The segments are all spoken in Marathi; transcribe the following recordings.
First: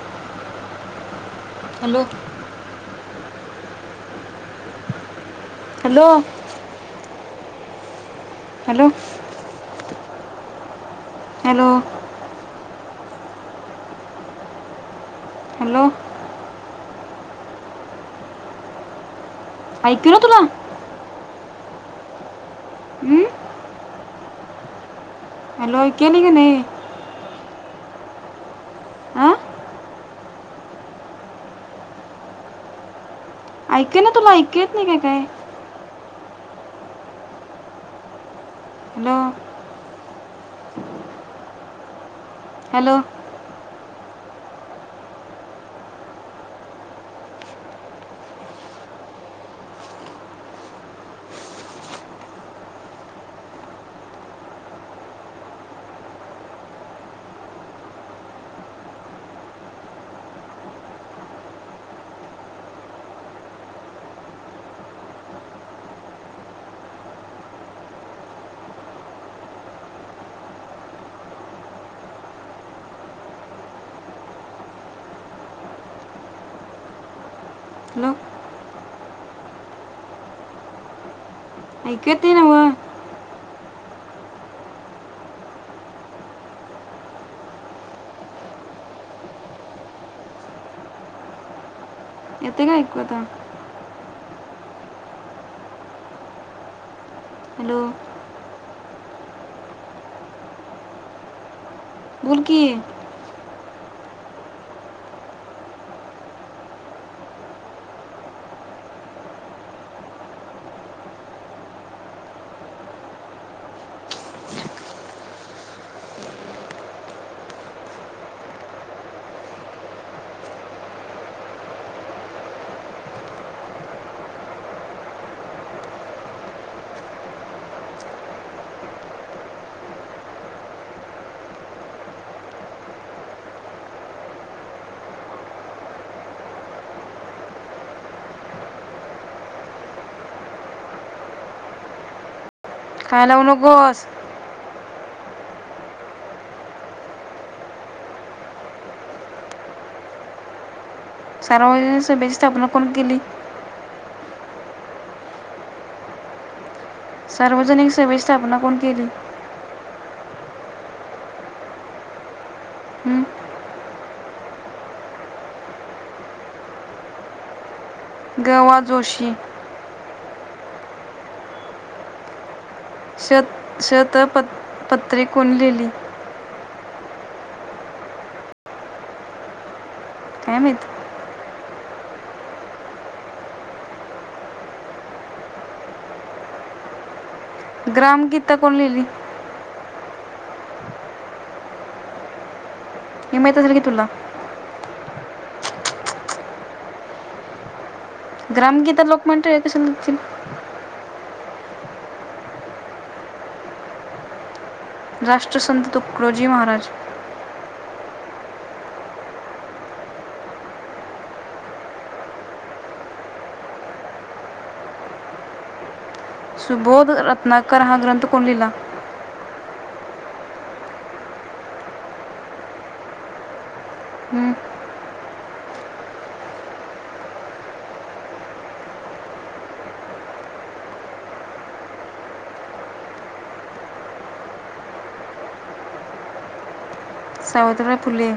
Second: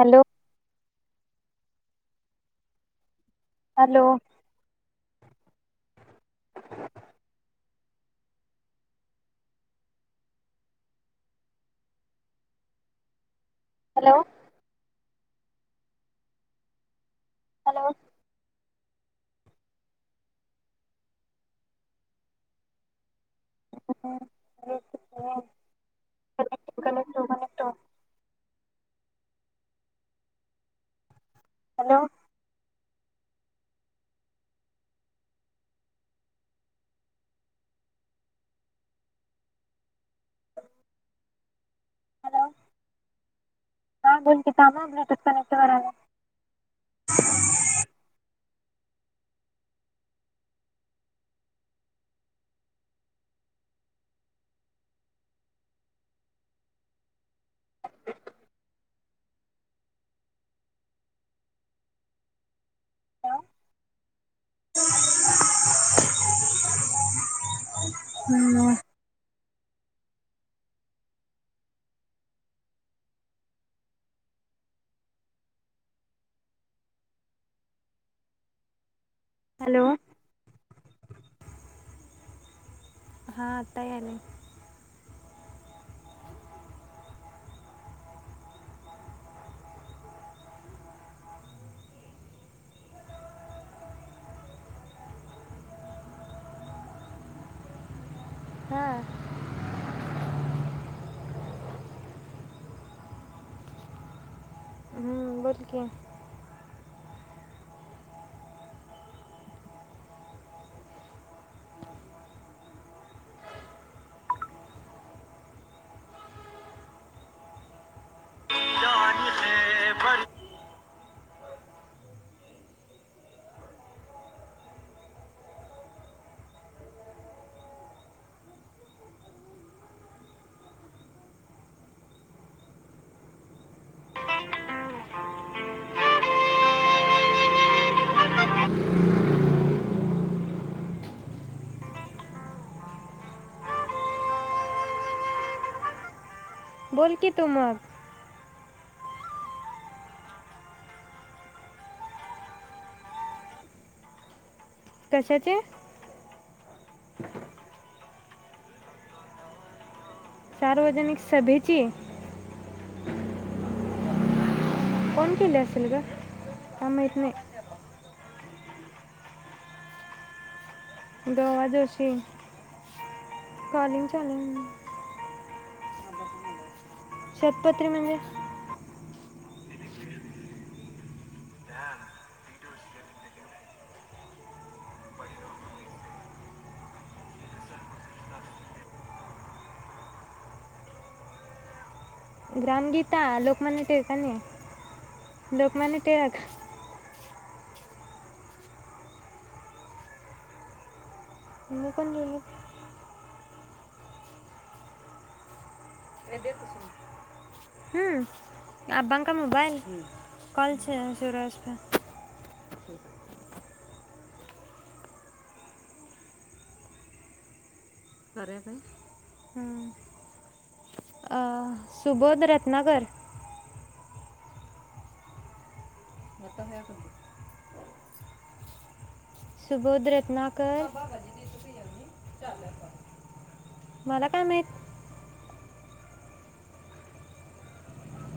Hello hello hello hello hello hello hello hello hello ऐकू तुला हम्म ह् हॅलो केली क नाही कनेक्ट हा हॅलो ऐकय ना तुला ऐकेत नाही का काय हॅलो हॅलो ना गन काम आपट क नट वरा आहे हम् हॅलो हॅलो ऐकु येतय नव्ह हा आता यालय येतय काय ऐकु आता हॅलो हा बोलकीी हम्म बोल कि [unintelligible] काय लावू नगोस बोलकीी तु मग सार्वजनिक सभेची स्थापना कोणी केली कशाची सार्वजनिक सभेची स्थापना कोणी केली सार्वजनिक सभेची हं? कोण केली असल ग काय माहित नाही गवा जोशी दवाजोशी शत शत प पत्रि कोणी लिहिली शतपत्री म्हणजे काय माहित ग्रामगीता कोणी लिहिली ग्राम गी माहीत असेल लोकमान्य की तुला टिळकांनी लोकमान्य टिळक ग्रामगीता लोक म्हणतोय कसे [inaudible] तुमी पण घेऊन य राष्ट्रसंत तुकडोजी महाराज आबांका मोबाईल कॉल शुरू हे उसपे सुबोध रत्ना तर हा ग्रंथ कोण अरे लिहिला भाई अ सुबोध रत्नाकर हं, आता हे कोणतं? सुबोध रत्नाकर मला काय माहित सावित्रीबाई फुले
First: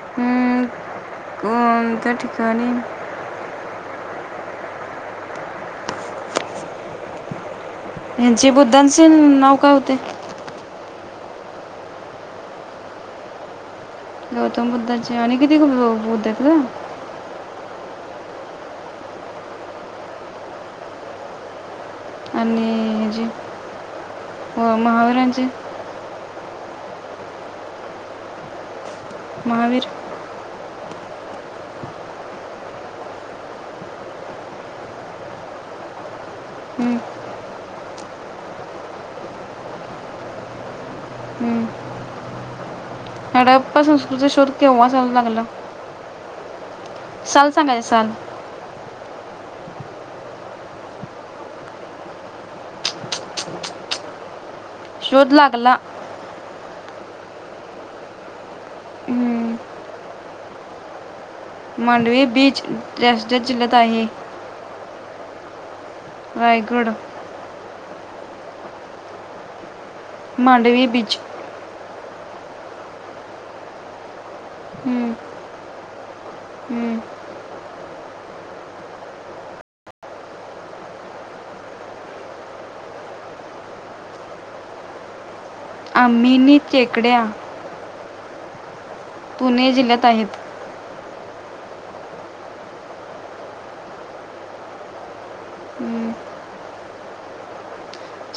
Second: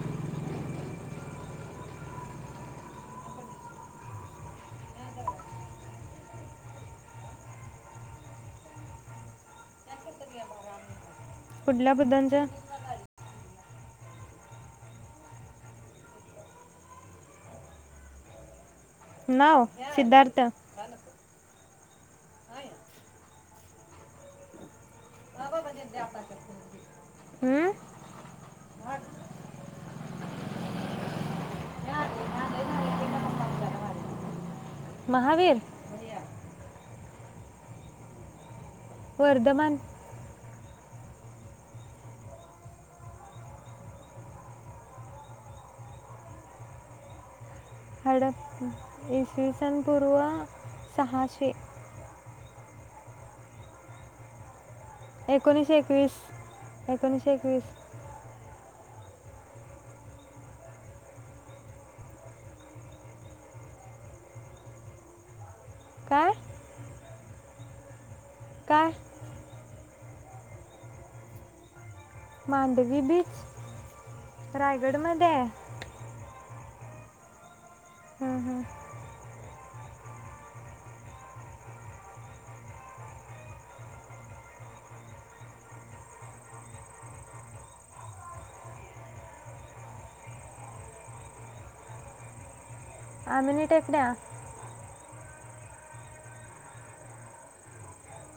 हं, कोणत्या ठिकाणी ह्यांचे बुद्धांचे नाव काय होते पुढल्या बुद्धांच्या गौतम बुद्धाची आणि किती बुद्ध [inaudible] नाव सिद्धार्थ आणि हो मुहावरांची हम्म महावीर महावीर हं, वर्धमान हं. हडप्पा संस्कृतीचा शोध केव्हा चालू लागला साल सांगायचं साल हडप इसवीसनपूर्व सहाशे शोध लागला एकोणीशे एकवीस एकोणीशे एकवीस हं. मांडवी बीच डाॅशडाॅश जिल्ह्यात आहे काय रायगड काय मांडवी बीच मांडवी बीच हम्म, रायगडमध्येय हम्म. हम्म हम्म आमिनी चेेकड्या पुणे जिल्ह्यात आहेत आमिनी टेकड्या हम्म.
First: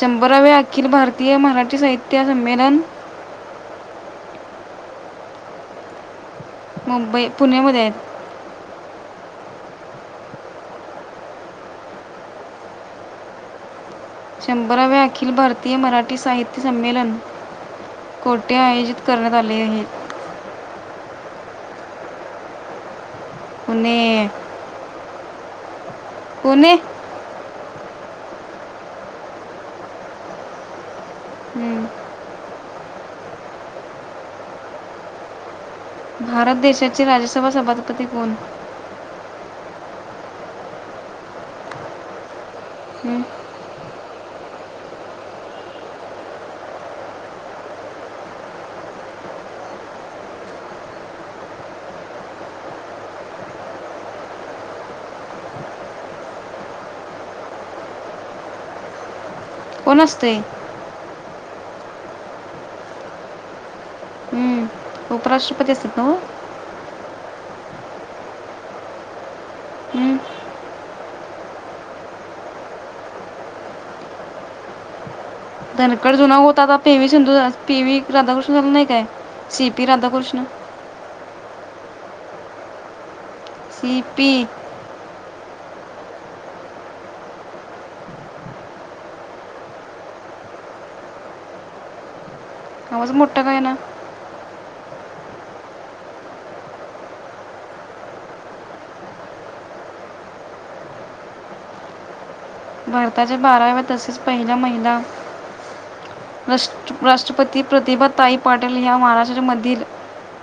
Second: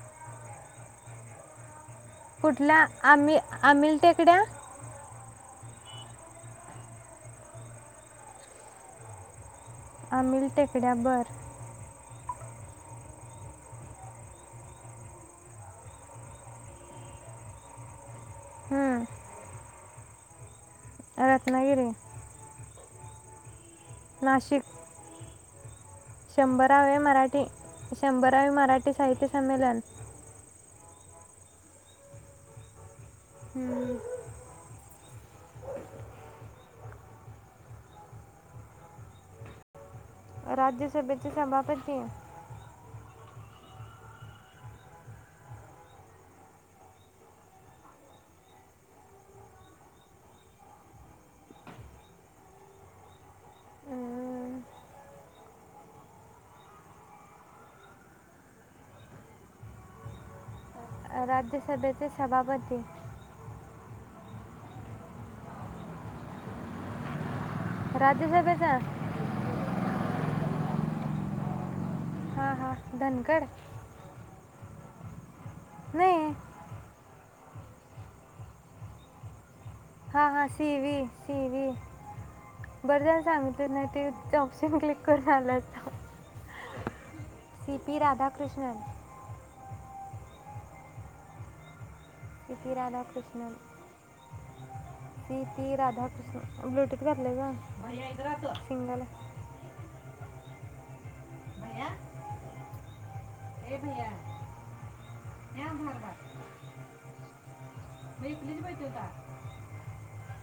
शंभराव्या अखिल भारतीय मराठी साहित्य संमेलन कुठल्या आम्ही आमिल टेकड्या मुंबई पुण्यामध्ये आहेत. आमिल टेकड्या भर शंभराव्या अखिल भारतीय मराठी साहित्य संमेलन कोठे आयोजित हं. करण्यात आले आहे. रत्नागिरी. पुणे नाशिक. पुणे शंभराव्या मराठी शंभरावे मराठी साहित्य संमेलन. हम्म. हं. भारत देशाचे राज्यसभा सभापती कोण? राज्यसभेचे सभापती. हम्म. अं, कोन असतयं. राज्यसभेचे सभापती. हम्म. उपराष्ट्रपती असतेत नव्ह? राज्यसभेचा हम्म. हा हा धनकड. धनकड जुना होता आता तेवीस सिंधू पी वी राधाकृष्ण झाला नाही काय शि हां हां सीवी सीवी. बरझालं. सांगितलं नाही सी पी ते ऑप्शन क्लिक कर. चालत. C P Radhakrishnan. C P आवाज मोठा राधाकृष्णन. काय ना सी पी राधाकृष्णन ब्लुटूथ घातलंय ग भैया इधर आ तो सिंगलाय बर. त्याच्या ए बाराव्या भैया तसेच पहिल्या महिला यहाँ बाहर बात राष्ट्र राष्ट्रपती प्रतिभा मैं ताई प्लीज पाटील बैठी ह्या होता महाराष्ट्राच्या मधील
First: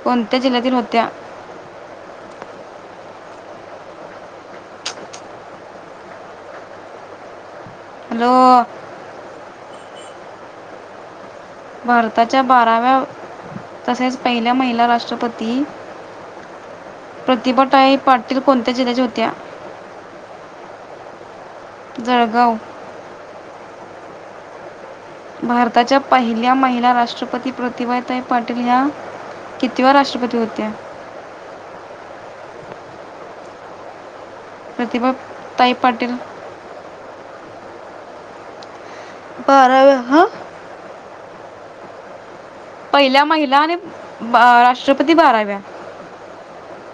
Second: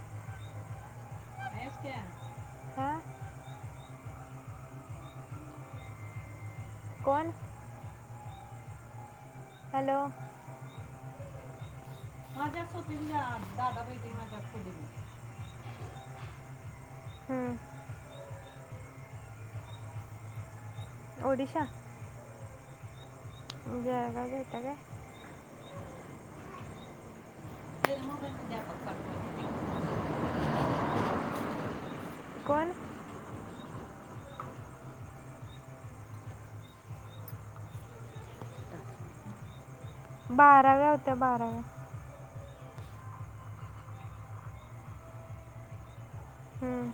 कोणत्या जिल्ह्यातील होत्या? आहेस क्या हां कोण? हॅलो. हॅलो. भारताच्या माझ्या बाराव्या सोतीला दादा बैठी तसेच माझ्या पहिल्या महिला खोलीला राष्ट्रपती हम्म, प्रतिभा ताई पाट- तील कोणत्या जिल्याच्या होत्या? ओडिशा. जळगाव. जादा घेता काय? भारताच्या पहिल्या महिला राष्ट्रपती ते प्रतिभा ताई मोबाईल पाटील मध्ये ह्या आपण काढतो कितव्या राष्ट्रपती होत्या? कोण? प्रतिभा ताई पाटील. बाराव्या हां बाराव्या होत. त्या बाराव्या. पहिल्या, महिला आणि राष्ट्रपती बाराव्या. हम्म,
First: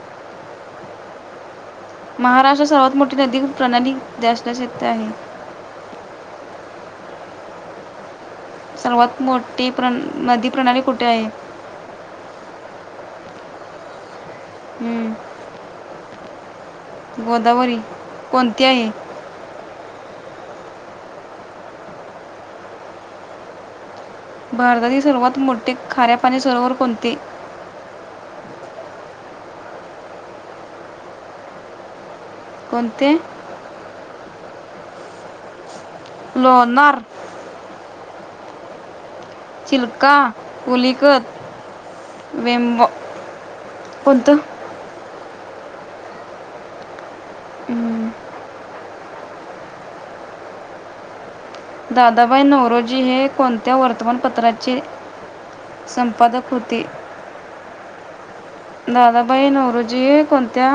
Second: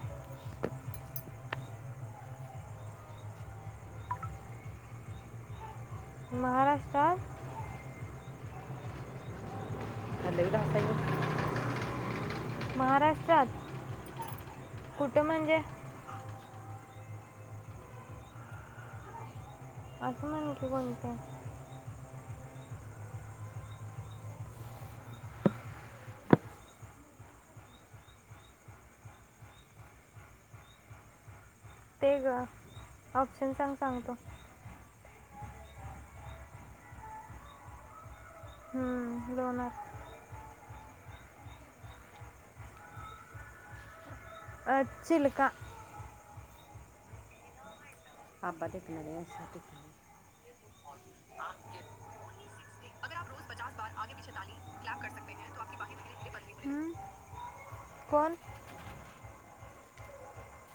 महाराष्ट्रात सर्वात मोठी नदी प्रणाली डॅश डॅश येथे आहे. महाराष्ट्रात सर्वात मोठी प्रण नदी लई डास प्रणाली कुठे गं. आहे? महाराष्ट्रात हम्म, कुठं म्हणजे? गोदावरी कोणती आहे? अस म्हण कि कोणतं. भारतातील सर्वात मोठे खाऱ्यापाणी सरोवर कोणती? ते ग कोणते? ऑप्शन पण सांगतो. लोणार. हम्म. लोणार चिलका पुुली. क वें [unintelligible] कोणतं? अ चिलका. हम्म, [unintelligible] दादा भाई नवरोजी हे कोणत्या वर्तमानपत्राचे सं पादक होते. हम्म, कोण? दादा भाई नवरजी कोणत्या,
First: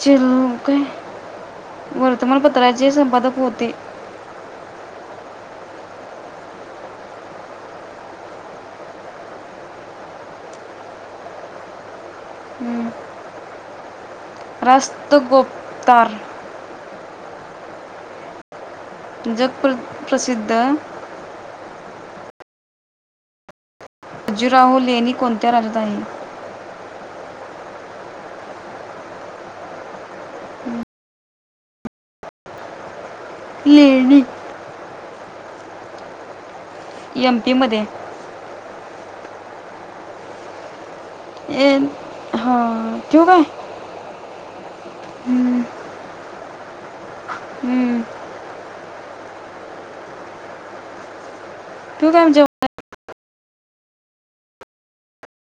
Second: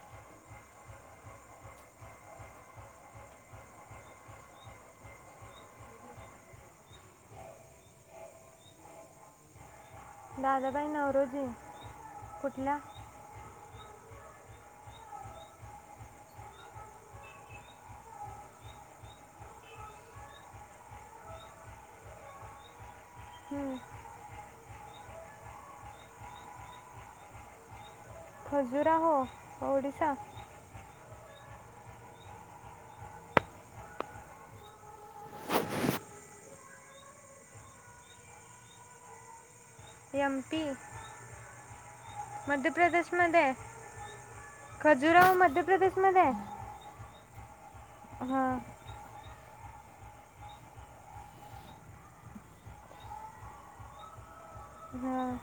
चि [unintelligible] काय वर्तमानपत्राचे संपादक होते? दादाबाई नवरोजी, कुठल्या? रास्त गोपतार. जगप प्र प्रसिद्ध हम्म, जीराहू लेणी कोणत्या राजधानी? खजुराहो ओडिसा? लेणी. एम पी मध्ये. M P. ये म. हा, ठेवू काय? खजुराऊ हम्म, मध्य प्रदेश मध्ये आहे? हम्म. हा. तू [unintelligible] हां